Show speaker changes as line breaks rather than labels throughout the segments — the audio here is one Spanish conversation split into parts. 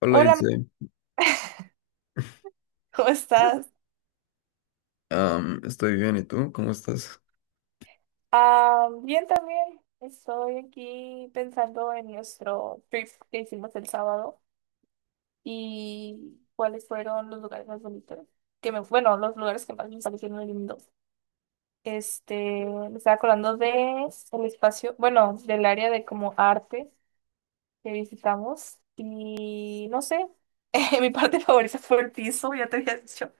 Hola,
Hola, ma-
Ilse.
¿cómo estás?
Estoy bien, ¿y tú? ¿Cómo estás?
Ah, bien también. Estoy aquí pensando en nuestro trip que hicimos el sábado y cuáles fueron los lugares más bonitos. Los lugares que más me parecieron lindos. Me estaba acordando de el espacio, bueno, del área de como arte que visitamos y no sé, mi parte favorita fue el piso, ya te había dicho.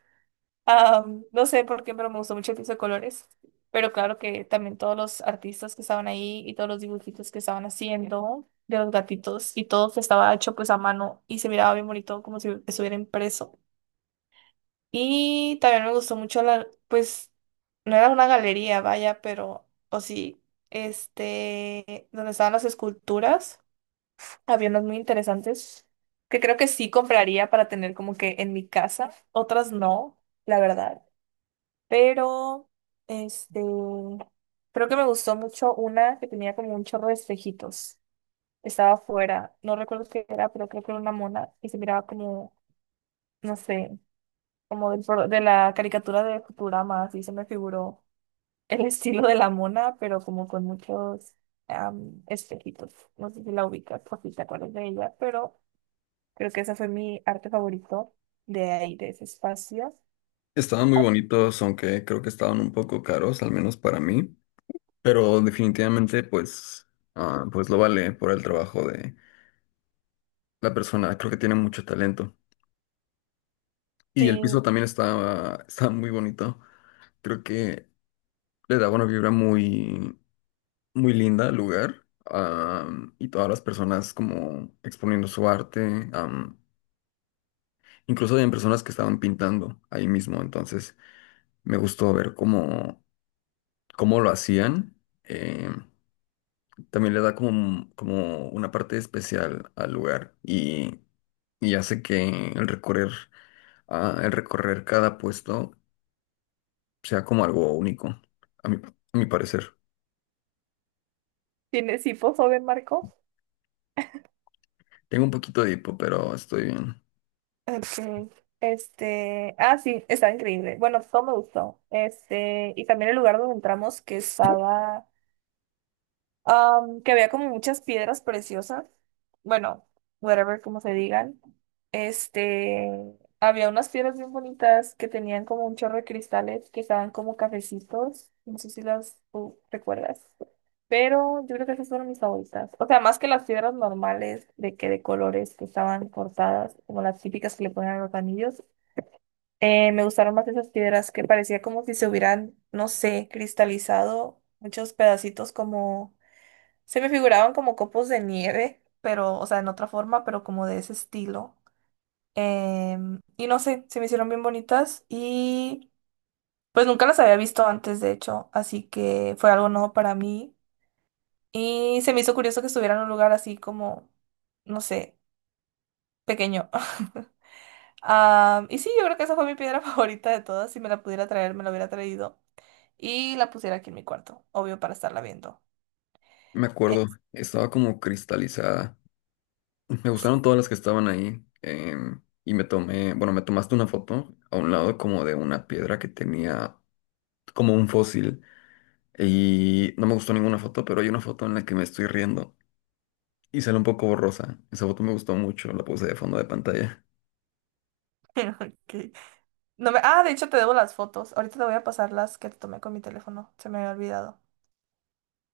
No sé por qué, pero me gustó mucho el piso de colores. Pero claro que también todos los artistas que estaban ahí y todos los dibujitos que estaban haciendo de los gatitos y todo que estaba hecho pues a mano y se miraba bien bonito como si estuviera impreso. Y también me gustó mucho la, pues, no era una galería, vaya, pero, o sí, donde estaban las esculturas, había unas muy interesantes que creo que sí compraría para tener como que en mi casa, otras no, la verdad pero, este, creo que me gustó mucho una que tenía como un chorro de espejitos. Estaba afuera, no recuerdo qué era, pero creo que era una mona y se miraba como, no sé, de la caricatura de Futurama, así se me figuró el estilo de la mona, pero como con muchos espejitos. No sé si la ubicas, por si te acuerdas de ella, pero creo que esa fue mi arte favorito de ahí, de ese espacio.
Estaban muy bonitos, aunque creo que estaban un poco caros, al menos para mí, pero definitivamente pues lo vale por el trabajo de la persona. Creo que tiene mucho talento. Y el piso
Sí,
también estaba muy bonito. Creo que le daba una vibra muy, muy linda al lugar. Y todas las personas como exponiendo su arte. Incluso había personas que estaban pintando ahí mismo, entonces me gustó ver cómo lo hacían, eh, también le da como una parte especial al lugar, y hace que el recorrer cada puesto sea como algo único, a mi, a mi parecer.
tiene sí, posó de Marco.
Tengo un poquito de hipo, pero estoy bien.
Ok. Sí, estaba increíble. Bueno, todo me gustó. Y también el lugar donde entramos que estaba, que había como muchas piedras preciosas. Bueno, whatever, como se digan. Este, Había unas piedras bien bonitas que tenían como un chorro de cristales que estaban como cafecitos. No sé si las tú recuerdas. Pero yo creo que esas fueron mis favoritas. O sea, más que las piedras normales de colores que estaban cortadas, como las típicas que le ponen a los anillos. Me gustaron más esas piedras que parecía como si se hubieran, no sé, cristalizado muchos pedacitos como, se me figuraban como copos de nieve, pero, o sea, en otra forma, pero como de ese estilo. Y no sé, se me hicieron bien bonitas y pues nunca las había visto antes, de hecho, así que fue algo nuevo para mí. Y se me hizo curioso que estuviera en un lugar así como, no sé, pequeño. Ah, y sí, yo creo que esa fue mi piedra favorita de todas. Si me la pudiera traer, me la hubiera traído y la pusiera aquí en mi cuarto, obvio para estarla viendo.
Me acuerdo, estaba como cristalizada. Me gustaron
Sí,
todas las que estaban ahí. Y me tomaste una foto a un lado como de una piedra que tenía como un fósil. Y no me gustó ninguna foto, pero hay una foto en la que me estoy riendo y sale un poco borrosa. Esa foto me gustó mucho, la puse de fondo de pantalla.
pero no me... Ah, de hecho te debo las fotos. Ahorita te voy a pasar las que te tomé con mi teléfono. Se me había olvidado.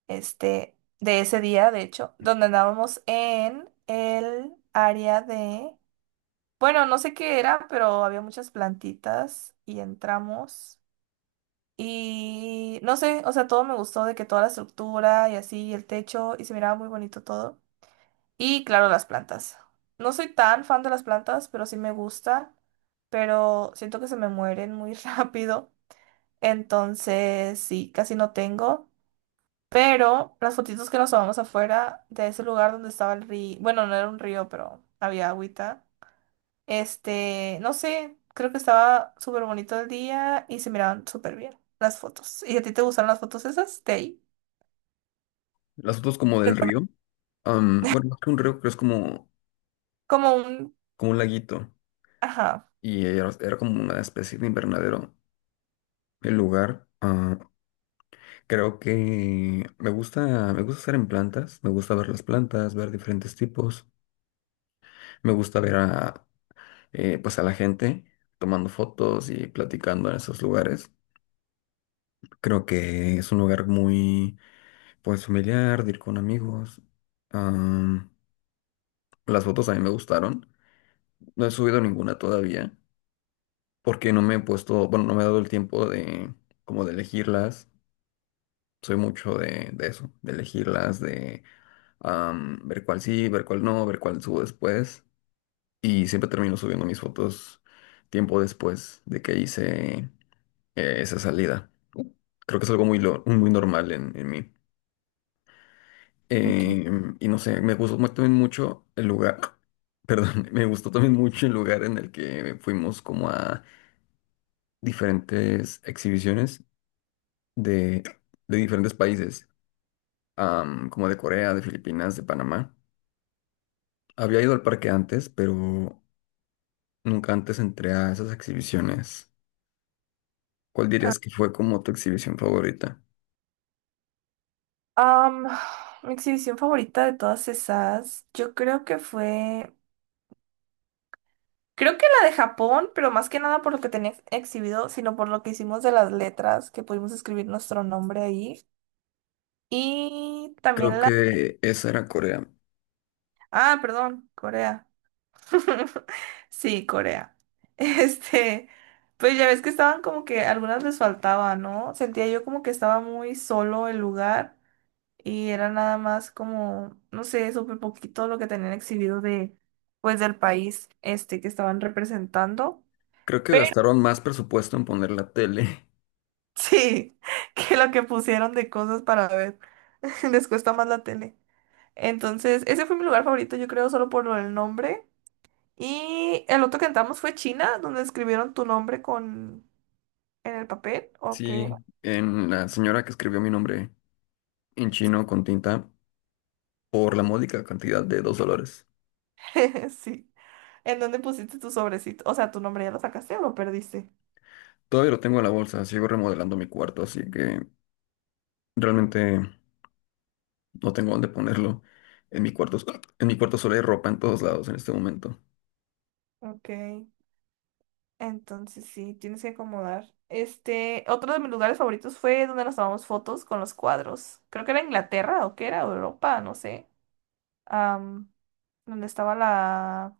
De ese día, de hecho, donde andábamos en el área de... Bueno, no sé qué era, pero había muchas plantitas y entramos. Y no sé, o sea, todo me gustó de que toda la estructura y así, y el techo, y se miraba muy bonito todo. Y claro, las plantas. No soy tan fan de las plantas, pero sí me gustan. Pero siento que se me mueren muy rápido. Entonces, sí, casi no tengo. Pero las fotitos que nos tomamos afuera de ese lugar donde estaba el río. Bueno, no era un río, pero había agüita. No sé, creo que estaba súper bonito el día y se miraban súper bien las fotos. ¿Y a ti te gustan las fotos esas de ahí?
Las fotos como del río. Bueno, más que un río,
Como un...
como un laguito.
Ajá.
Y era como una especie de invernadero el lugar. Creo que me gusta estar en plantas, me gusta ver las plantas, ver diferentes tipos, me gusta pues a la gente tomando fotos y platicando en esos lugares. Creo que es un lugar muy, pues familiar, de ir con amigos. Am, las fotos a mí me gustaron. No he subido ninguna todavía porque no me he puesto, bueno, no me he dado el tiempo de, como de elegirlas. Soy mucho de eso, de elegirlas, ver cuál sí, ver cuál no, ver cuál subo después. Y siempre termino subiendo mis fotos tiempo después de que hice esa salida. Creo que es algo muy normal en mí.
Ok.
Y no sé, también mucho el lugar, perdón, me gustó también mucho el lugar en el que fuimos como a diferentes exhibiciones de, de diferentes países, como de Corea, de Filipinas, de Panamá. Había ido al parque antes, pero nunca antes entré a esas exhibiciones. ¿Cuál dirías que fue como tu exhibición favorita?
Am, Mi exhibición favorita de todas esas, yo creo que fue, creo que la de Japón, pero más que nada por lo que tenía exhibido, sino por lo que hicimos de las letras, que pudimos escribir nuestro nombre ahí. Y
Creo
también la...
que esa era Corea.
Ah, perdón, Corea. Sí, Corea. Este, pues ya ves que estaban como que algunas les faltaba, ¿no? Sentía yo como que estaba muy solo el lugar y era nada más como, no sé, súper poquito lo que tenían exhibido de, pues, del país este que estaban representando.
Creo que
Pero
gastaron más presupuesto en poner la tele.
sí, que lo que pusieron de cosas para ver, les cuesta más la tele. Entonces, ese fue mi lugar favorito, yo creo, solo por lo del nombre. Y el otro que entramos fue China, donde escribieron tu nombre con en el papel, o qué.
Sí, en la señora que escribió mi nombre en chino con tinta por la módica cantidad de $2.
Sí. ¿En dónde pusiste tu sobrecito? O sea, tu nombre ya lo sacaste o lo perdiste.
Todavía lo tengo en la bolsa, sigo remodelando mi cuarto, así que realmente no tengo dónde ponerlo. En mi cuarto, en mi cuarto solo hay ropa en todos lados en este momento.
Ok. Entonces sí, tienes que acomodar. Otro de mis lugares favoritos fue donde nos tomamos fotos con los cuadros. Creo que era Inglaterra o que era Europa, no sé. Am, Donde estaba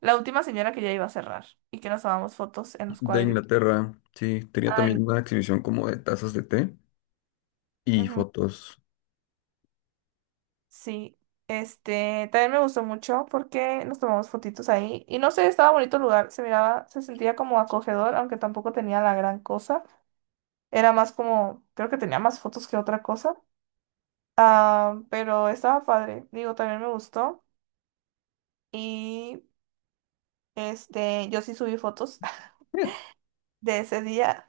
la última señora que ya iba a cerrar y que nos tomamos fotos en los
De
cuadritos.
Inglaterra, sí, tenía
Ay,
también una exhibición como de tazas de té y
ujú,
fotos.
sí. También me gustó mucho porque nos tomamos fotitos ahí. Y no sé, estaba bonito el lugar. Se miraba, se sentía como acogedor, aunque tampoco tenía la gran cosa. Era más como, creo que tenía más fotos que otra cosa. Ah, pero estaba padre, digo, también me gustó. Y yo sí subí fotos
Eh,
de ese día.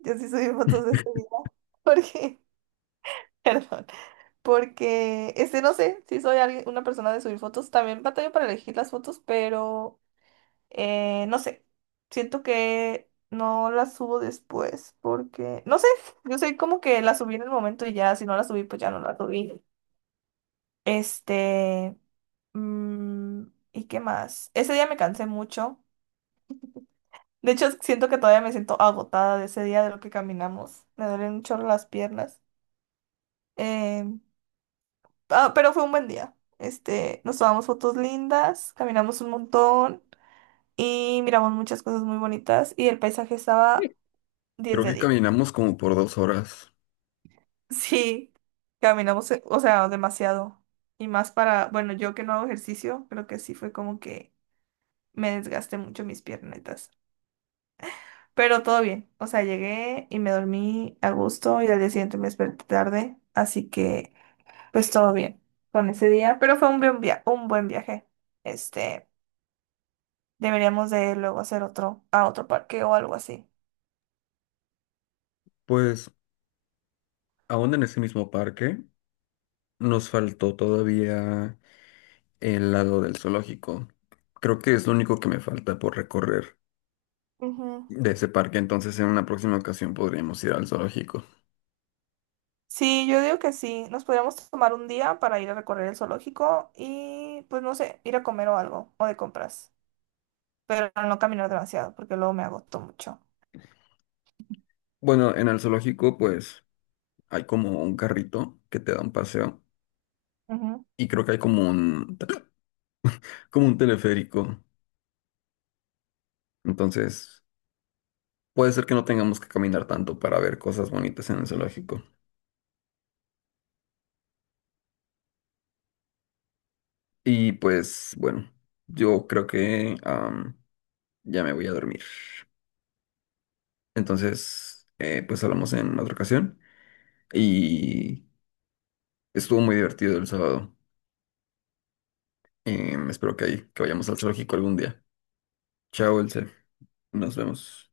Yo sí subí fotos de ese día. Porque, perdón, porque, no sé, si soy alguien, una persona de subir fotos. También batallo para elegir las fotos, pero no sé. Siento que no las subo después porque, no sé, yo soy como que las subí en el momento y ya, si no las subí, pues ya no las subí. Este, mm, ¿Y qué más? Ese día me cansé mucho. De hecho, siento que todavía me siento agotada de ese día de lo que caminamos. Me duelen un chorro las piernas. Eh, pero fue un buen día. Nos tomamos fotos lindas, caminamos un montón y miramos muchas cosas muy bonitas y el paisaje estaba 10
Creo
de
que
10.
caminamos como por 2 horas.
Sí, caminamos, o sea, demasiado. Y más para, bueno, yo que no hago ejercicio, creo que sí fue como que me desgasté mucho mis piernas. Pero todo bien. O sea, llegué y me dormí a gusto y al día siguiente me desperté tarde. Así que, pues todo bien con ese día. Pero fue un un buen viaje. Este, Deberíamos de luego hacer otro a otro parque o algo así.
Pues aún en ese mismo parque nos faltó todavía el lado del zoológico. Creo que es lo único que me falta por recorrer
Ujú.
de ese parque, entonces en una próxima ocasión podríamos ir al zoológico.
Sí, yo digo que sí. Nos podríamos tomar un día para ir a recorrer el zoológico y, pues no sé, ir a comer o algo o de compras. Pero no caminar demasiado porque luego me agoto mucho.
Bueno, en el zoológico pues hay como un carrito que te da un paseo y creo que hay como un teleférico. Entonces puede ser que no tengamos que caminar tanto para ver cosas bonitas en el zoológico. Y pues bueno, yo creo que ya me voy a dormir. Entonces, pues hablamos en otra ocasión. Y estuvo muy divertido el sábado. Espero que vayamos al zoológico algún día. Chao, Elce. Nos vemos.